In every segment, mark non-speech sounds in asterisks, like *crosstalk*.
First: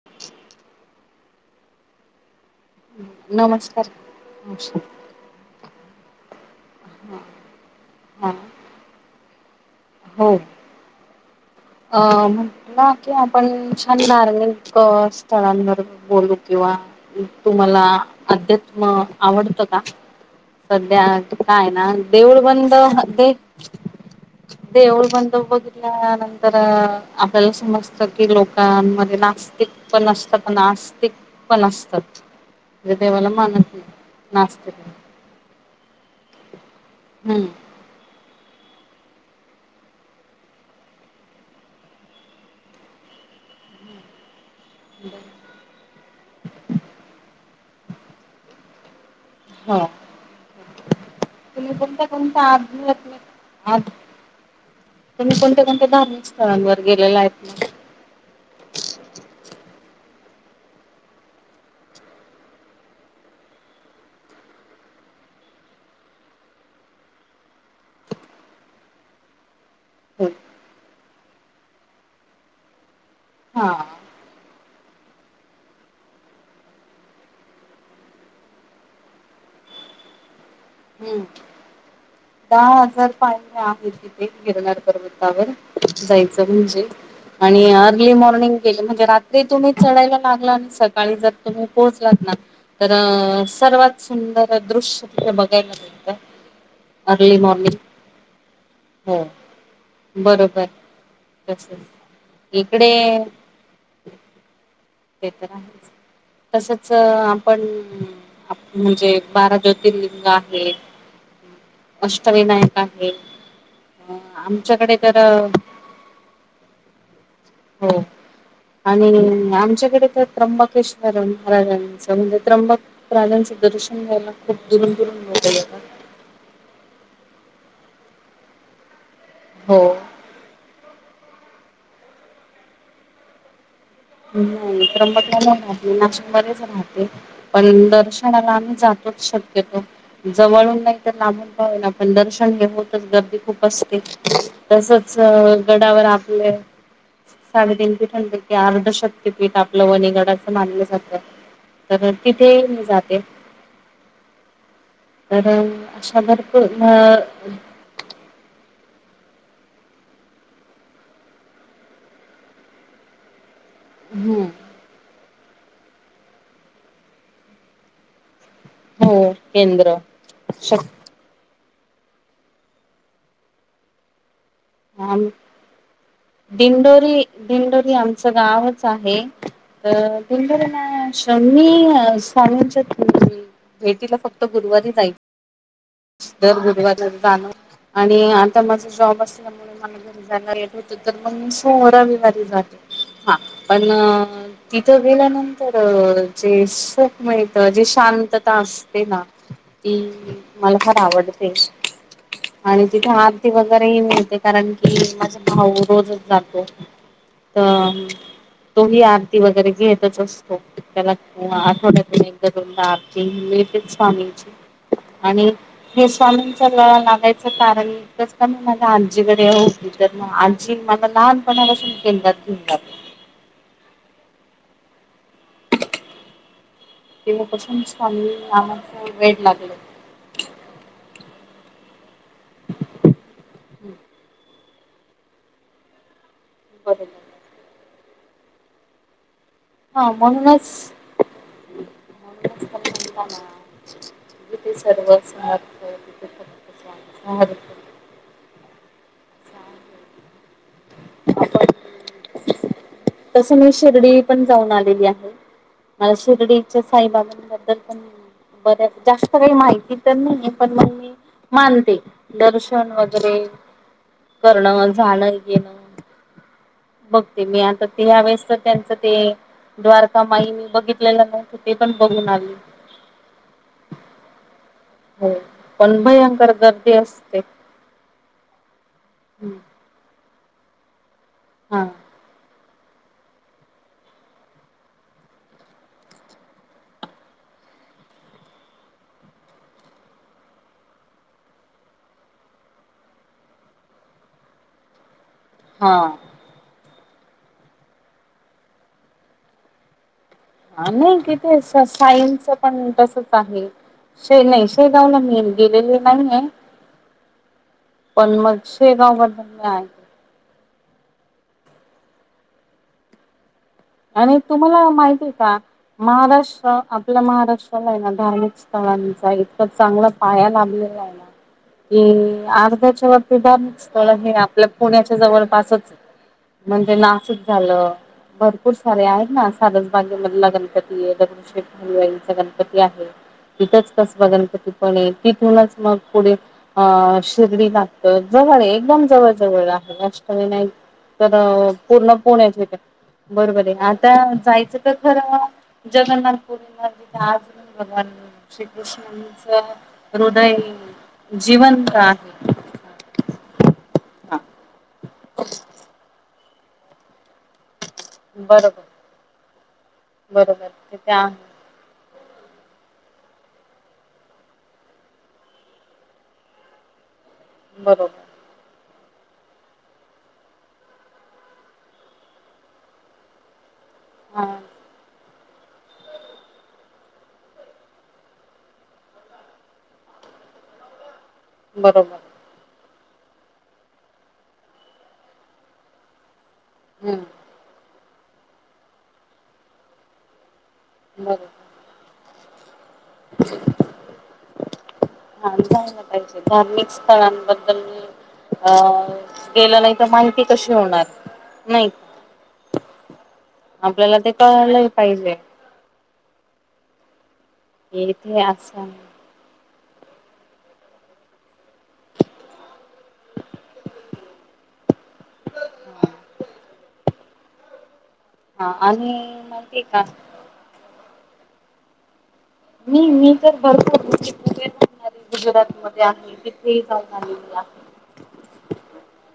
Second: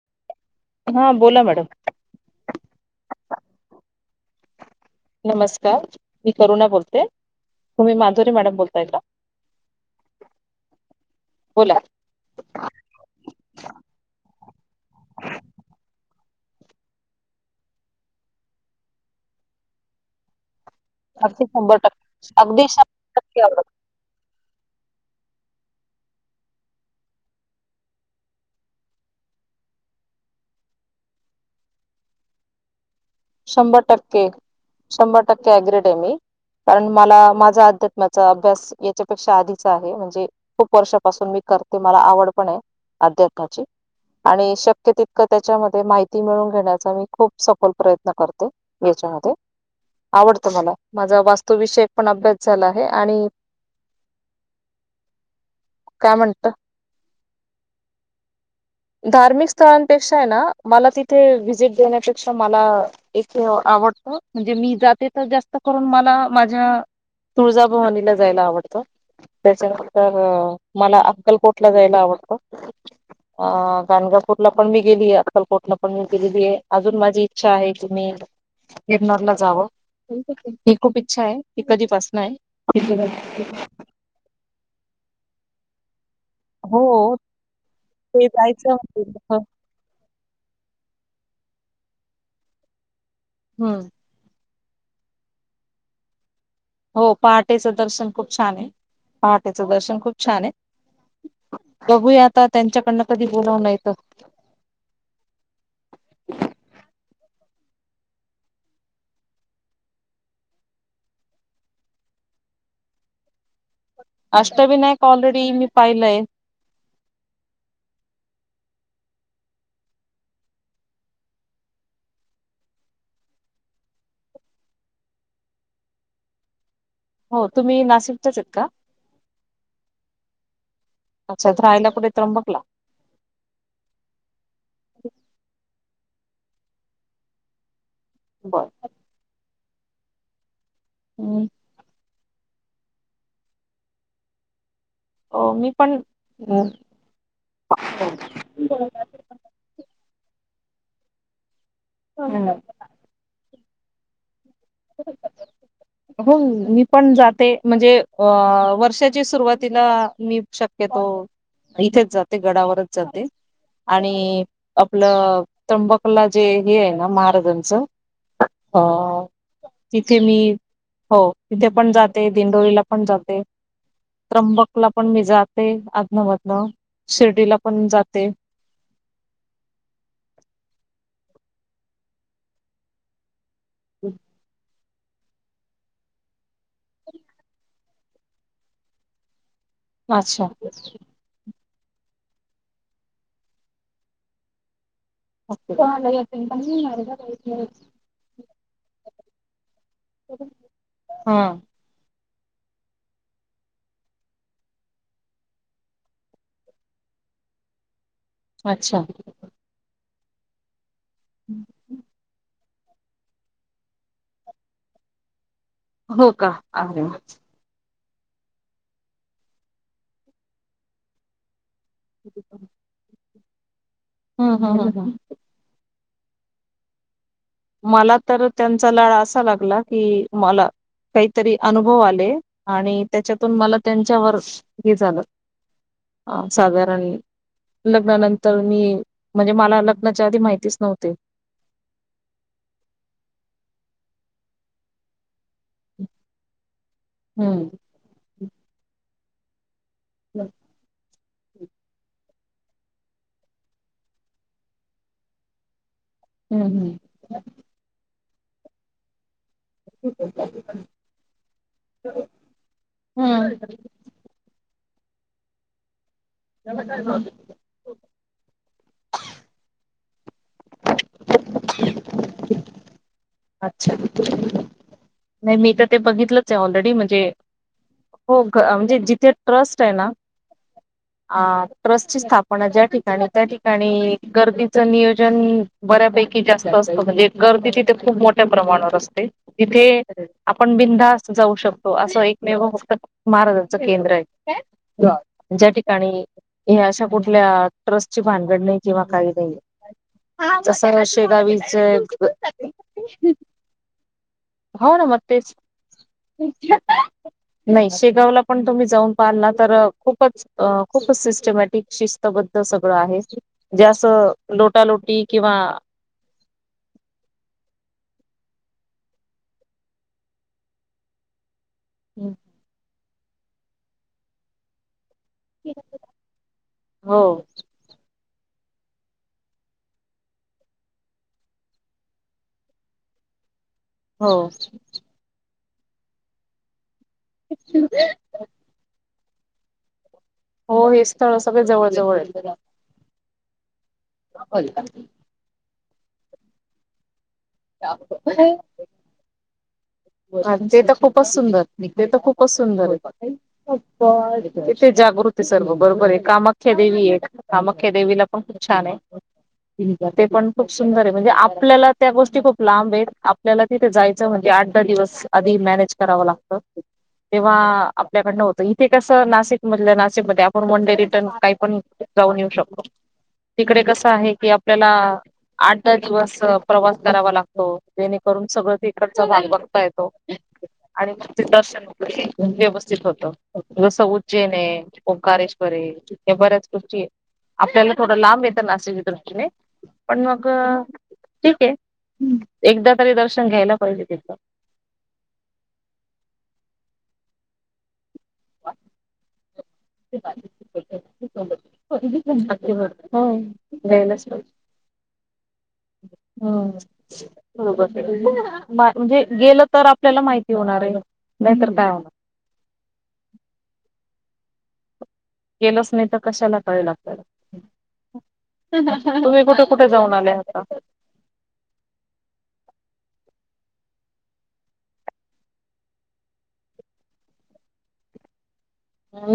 *unintelligible* हा बोला मॅडम नमस्कार न नमस्कार मी करुणा बोलते तुम्ही हा माधुरीे मॅडम बोलताय का? हो बोला! अ! ना कि आपण छान धार्मिक स्थळांवर बोलू किंवा तुम्हाला अध्यात्म आवडतं का? सध्या अगदी काय शंभर ना टक्के देऊळ अगदी बंद शंभर ते टक्के आवडत देवळ बंद बघितल्या तर आपल्याला समजत की लोकांमध्ये नास्तिक पण असतात पण आस्तिक पण असतात. म्हणजे देवाला मानत शंभर नाही टक्के नास्तिक शंभर टक्के ॲग्रीड आहे मी कारण मला हम्म माझा अध्या त्माचा अभ्यास याच्यापेक्षा आधीचा आहे म्हणजे खूप वर्षापासून मी करते मला आवड पण आहे. अध्याकाची आणि शक्य तितक त्याच्यामध्ये माहिती मिळून घेण्याचा मी खूप सखोल प्रयत्न करते याच्या हो आवडत मला माझा वास्तुविषयक पण अभ्यास झाला आहे आणि आत तुम्ही कोणत्या कोणत्या काय धार्मिक म्हणत स्थळांवर गेलेला आहेत मग? धार्मिक स्थळांपेक्षा हाय ना मला तिथे व्हिजिट देण्यापेक्षा मला एक आवडत म्हणजे मी जाते तर जास्त करून मला माझ्या तुळजाभवानीला जायला आवडतं. त्याच्यानंतर हो. मला अंकलकोटला जायला आवडत अ हा गणगा पूरला पण मी गेलीय अक्कलकोटला पण मी गेलेली आहे अजून माझी इच्छा आहे की मी इरनार ला जावं ही खूप हम्म. इच्छा आहे ती कधीपसन हाय. दहा हजार पायऱ्या आहे तिथे गिरनार पर्वतावर. जायचं हो म्हणजे आणि अर्ली ते मॉर्निंग जायचं गेलं म्हणजे रात्री तुम्ही चढायला लागला आणि सकाळी जर तुम्ही पोहोचलात ना तर हम्म सर्वात सुंदर दृश्य तिथ बघायला मिळतं. हो अर्ली मॉर्निंग पहाटेचं दर्शन खूप छान आहे हो. पहाटेचं दर्शन खूप छान आहे. बरोबर तसच बघू आता इकडे त्यांच्याकडनं कधी बोलवन येत! ते तर आहे तसच आपण म्हणजे बारा ज्योतिर्लिंग आहे. अष्टविनायक आहे. अ आमच्याकडे अष्टविनायक तर ऑलरेडी मी पाहिलंय. हो आणि आमच्या इकड तर त्र्यंबकेश्वर महाराजांचं म्हणजे त्रंबक प्राण्याचे दर्शन घ्यायला खूप दुरून दुरून लोक येतात. हो तुम्ही नाशिकच्याच आहेत का? हो! अच्छा तर रायला कुठे त्रंबकला? नाही त्रंबकला नाही राहत मी नाशिक मध्येच राहते पण दर्शनाला बर आम्ही जा तोच शक्यतो जवळून नाही तर लाबून का होईना पण दर्शन हे होतच गर्दी खूप असते तसच मी पण गडावर आपले साडेतीन तीन पिठानं पैकी अर्ध पीठ आपलं वणीगडाच मानलं जातं तर तिथे ही मी जाते. तर अशा हो भरपूर मी पण अ जाते म्हणजे अ वर्षाची सुरुवातीला मी शक्यतो इथेच जाते गडावरच जाते. हम्म आणि आपलं त्रंबकला जे हे आहे ना महाराजांच ह हो केंद्र तिथे मी शक हो तिथे पण जाते दिंडोळीला पण जाते त्रंबक क ला पण मी आम जाते आजनमधन दिंडोरी शिर्डीला पण दिंडोरी आमचं जाते. आहे गावच तर तुच्या त्यांना शममी स्वामींच्या भेटीला फक्त गुरुवारी नाही. दर गुरुवजर जाण आणि आता माझा जॉब असल्यामुळे मला घ अच्छा जायलाट होत. तर मग सोहरा विवारी जाते हा पण तिथं गेल्यानंतर जे सुख मिळत जे शांत. असते ना ती मला फार हा आवडते. आणि तिथे आरती वगैरे मिळ ते कारण की माझा भाऊ रोजच जातो त तो अच्छा ही आरती वगैरे घेतच असतो त्याला आठवड्यातून एकदा स्वामीं आणि हे हो का स्वामींचा अरे वा लागायच. कारण कस का मी मझला आजीकडे हो तर म आजी मला लहानपणापासून केंद त. हा हा ह ह. तेव्हा प मला तर त्यांचा लाळ असा लागला की मला काहीतरी अनुभव आले आणि त्याच्यातून मला त्यांच्यावर हे झालं. ह साधारण बर लग्नानंतर मी म्हणजे मला हा लग्नाच्या आधी म्हणूनच. माहितीच नव्हते म्हणूनच तर म्हणता ना जिथे सर्व समर्थ तिथे फक्त स्वामी समर्थ हम्म. *unintelligible* तस मी शिर्डी पण जाऊन आलेली आहे. मला हम्म शिर्डीच्या हम्म साईबाबांबद्दल पण बऱ्या जास्त काही माहिती तर नाही पण मग मी मानते दर्शन वगैरे हम्म करणं जाण घेणं बघते मी आता ते यावेेळेस तर त्यांचं ते द्वारका माई मी बघितलेलं नव्ह. ते पण बघून आले. अच्छा नाही मी तर ते पण बघितलंच भयंकर आहे गर्दी ऑलरेडी म्हणजे असते हो म्हणजे जिथे ट्रस्ट आहे ना हा ट्रस्टची स्थाप ण ज्या ठिकाणी त्या ठिकाणी गर्दीच नियोजन बऱ्यापैकी जास्त असत म्हणजे गर्दी तिथे खूप मोठ्या प्रमाणावर असते तिथे आपण बिनधास्त जाऊ शकतो असं एकमेव फक्त महाराजांच केंद्र आहे ज्या हा ठिकाणी हे अशा कुठल्या ट्रस्टची भानगड नाही किंवा काही नाही. हा जसं नाही तिथे शेगावीच साईंचं पण तसच आहे. शे नाही हो ना शेगावला मग मी तेच गेलेले नाहीये. नाही शेगावला मग पण तुम्ही जाऊन शेगाव पाहिल बद्दल ना मी तर ऐकलं. खूपच. अ खूप सिस्टमॅटिक शिस्तबद्ध सगळं आहे. जे अस आणि तुम्हाला लोटालोटी माहितीय किंवा का? महाराष्ट्र आपल्या महाराष्ट्राला आहे ना धार्मिक स्थळांचा इतक चांगला पाया लाभलेला आहेना. अर्ध्याच्या वरती धार्मिक स्थळ हे आपल्या पुण्याच्या जवळ पासच म्हणजे हो नाशिक झालं. खूप सारे आहेत ना सारसबागेमधला गणपती आहे दगडूशेठ हलवाईचा गणपती आहे. इथच. कसबा हो गणपती पण तिथूनच मग पुढे अ शिर्डी लागत. जवळ एकदम जवळ-जवळ आहे अष्टविनायक हो हे तर स्थळ सगळे जवळ पूर्ण जवळ आहे. पुण्याची इथे बरोबर आहे आता जायचं तर खरं जगन्नाथ पुरीला ते अर्जुन भगवान श्रीकृष्णनच अन् तर खूपच सुंदर नि ते तर खूपच आहे. सुंदर आहे हा. तथे जागृत आहे सर्व बरोबर आहे कामाख्या देवी आहे. कामाख्या देवीला पण खूप बरोबर छान आहे. *inaudible* ते पण खूप बरोबर सुंदर आहे तिथे म्हणजे आपल्याला त्या गोष्टी खूप लांब आहेत आपल्याला तिथे जायचं म्हणजे आठ दिवस आधी मॅनेज कराव लागत तेव्हा बरोबर आपल्याकडनं होत. ते कसं नाशिक मधलं नाशिक मध्ये आपण वन डे रिटर्न काही पण जाऊन येऊ शकतो. तिकडे कसं आहे हा की आपल्याला आठ, दहा दिवस प्रवास करावा लागतो. जेणेकरून सगळं तिकडचा भाग बघ ता येतो. बरोबर *inaudible* व्यवस्थित होत. जसं उज्जैन आहे, ओंकारेश्वर आहे. या बऱ्याच गोष्टी हम्म आपल्याला थोडं लांब येत नाशिकच्या दृष्टीने पण मग ठीक बरोबर आहे एकदा तरी दर्शन घ्यायला पाहिजे तिथं. *inaudible* हा जायला पाहिजे धार्मिक स्थळांबद्दल अं दीलं नाही तर माहिती कशी होणार? सोबत नाही का? बघितलं ना अगदी बरोबर होय आपल्याला द्यायलाच ते पाहिजे. कळलंही पाहिजे. हम्म *inaudible* की इथे बरोबर असं मा आहे. म्हणजे गेल तर आपल्याला माहिती होणार आहे नाही तर काय होणार. केलंच नाही तर कशाला कळेल आपल्याला. हा *inaudible* आणि तुम्ही कुठं माहिती आहे कुठं का जाऊन आलाय आता? मी मी तर भरपूर *unintelligible* गुजरात मध्ये आहे तिथे ही जाऊन आलेली.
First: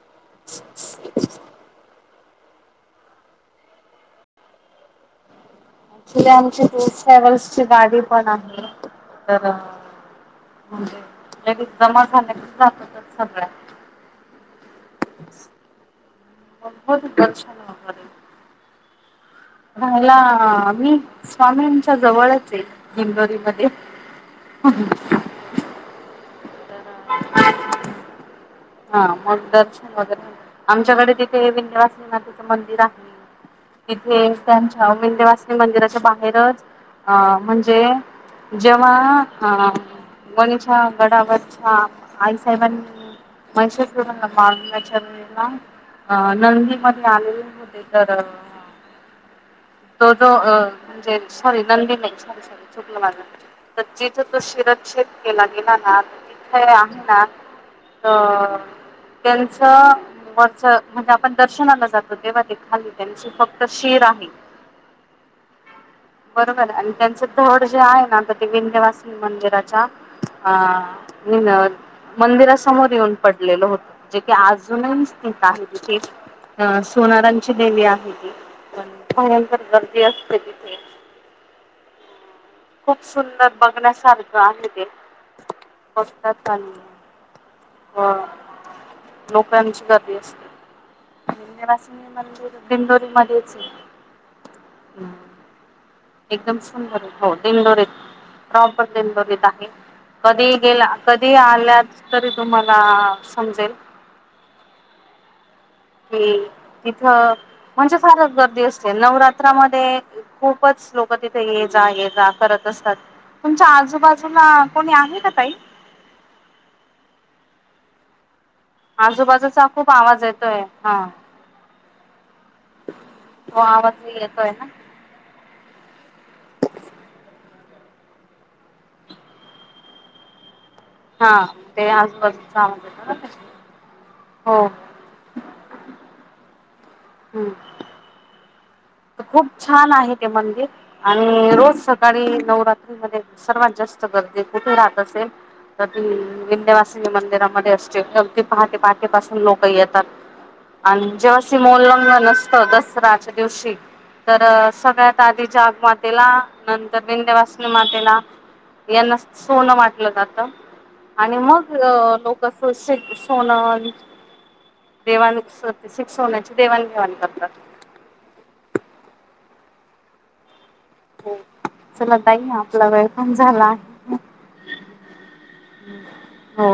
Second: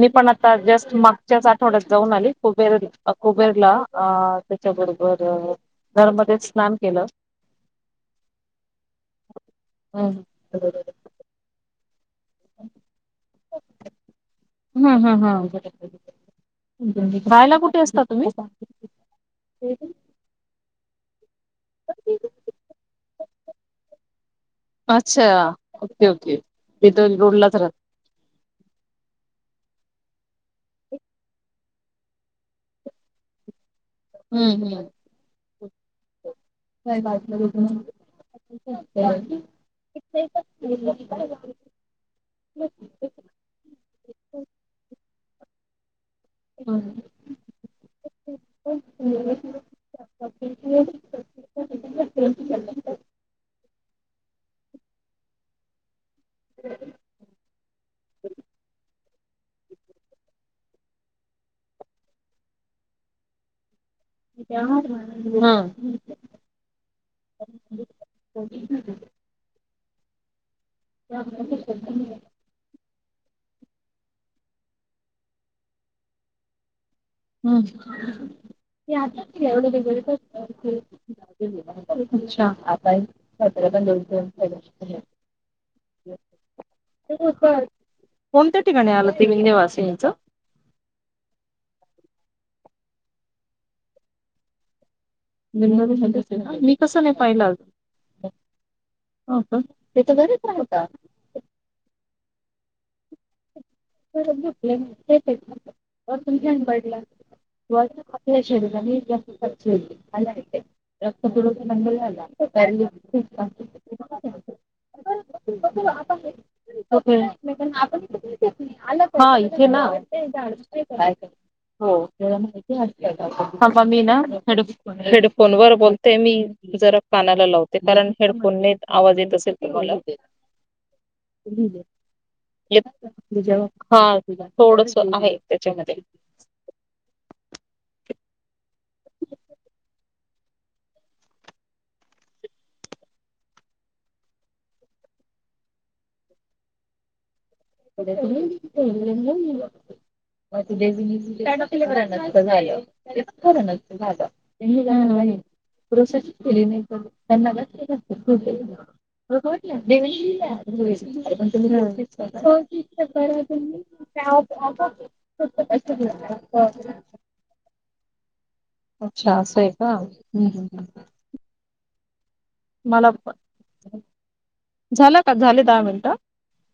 मी पण आता जस्ट मागच्याच आठवड्यात जाऊन आली कुबेर कुबेरला अ त्याच्या बरोबर अ उद्या आमचे टूर्स ट्रॅव्हल्स ची गाडी पण आहे तर म्हणजे *unintelligible* लगेच जमा झाल्या कि जाततच सगळ्या. हम् हम् ह भरपूर दर्शन राहायला कुठे असता वगैरे तुम्ही? राहायला मी स्वामी च्या जवळच आहे दिंडोरी मध्ये. अच्छा ओके ओके. तिथं रोडलाच राह हा *unintelligible* आमच्याकडे तिथे विंध्यवासली मातेचं मंदिर आहे. तिथे हम्म हम्म. त्यांच्या विंध्यवासली मंदिराच्या बाहेरच अ हम्म. म्हणजे- जेव्हा आ मनिषा गडावरच्या आई साहेबांनी *inaudible* अ नंदी मध्ये आलेले होते तर अ *inaudible* तो जो अ म्हणजे सॉरी नंदी नाही सॉरी सॉरी. चुकलं माझं जिथं तो शिरच्छेद केला गेला ना तिथे आहे ना तर त्यांचं वच म्हणजे, आपण दर्शनाला जातो तेव्हा ते खाली त्यांची फक्त शिड आहे. *inaudible* हा *inaudible* बर झाल आणि त्यांच धड जे आहे ना तर ते विध्यावास्नी मंदिराच्या हा मिनल मंदिरास समोर येऊन पडलेलं होत जे के अजूनही स्थीत आहे तिथे. हा सोणारान हम्म. भयंकर गर्दी असते तिथे. *unintelligible* खूप अच्छा. सुंदर बघण्यासारखं आहे ते *unintelligible* *unintelligible* अ कोणत्या ठिकाणी आलं ते विंध्यावासिनीचं. विंध्यावासनी मंदिर दिंडोरी मध्येच *unintelligible* एकदम मी कसं सुंदर नाही हो पाहिलं अजून. दिंडोरीत प्रॉपर हो दिंडोरीत का? आहे ते तर घरीच कधी गेला कधी आल्याच तरी तुम्हाला समजेल. बर *unintelligible* तेच आहेत का. व की तुम बला तिथं म्हणजे फारच गर्दी असते जात नवरात्रामध्ये ख. खूपच लोक तिथे रक्तपुड ये जा ये जा करत असतात. तुमच्या आजूबाजूला कोणी आहे का ताई? आता हा आजूबाजूचा इथे ना खूप आवाज येतोय हा हो माहिती तो मी आवाज ना येतोय हे हेडफोन वर बोलते मी जरा कानाला लावते कारण हेडफोनने आवाज येत असेल तुमला हा ते आजपास- तु हाु थोडस आहे त्याच्यामध्ये. हम्म! खूप छान आहे ते मंदिर. आणि रोज सकाळी नवरात्रीमध्ये सर्वात जास्त गर्दी कुठे राहत असेल. तर विंध्यवासिनी मंदिरामध्ये असते अगदी पहाटे पहाटेपासून लोक येतात. मग ते आणि जेव्हा डेझिग्नेशन झालं ते सीमोल्लंघन फॉरेनर असत दसरा्याच्या दिवशी. च झालं. तर त्यांनी सगळ्यात काय आधी प्रोसेस जागमातेला केली नाही तर नंतर त्यांना विंध्यवासनी जास्त जास्त मातेला. सूट आहे. यांना सोनं वाटलं जात आणि मग लोक. सोना देवाणु स सोन्याची देवाणघेवाण करतात. अच्छा असं आहे का? चला तई ना आपला मला वेळकम झाला. झाला का झाले दहा मिनिटं. हो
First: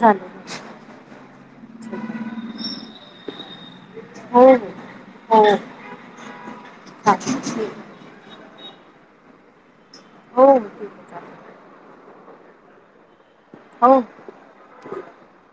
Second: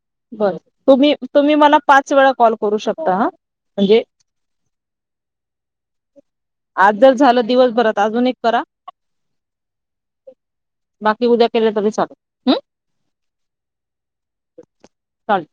चालेल बर तुम्ही तुम्ही मला पाच वेळा कॉल करू शकता हा म्हणजे हो हो आज जर चालेल झालं ठीक आहे दिवसभरात अजून एक करा हो हो ठीक आहे बाकी चालेल उद्या के तम ल हो चालेल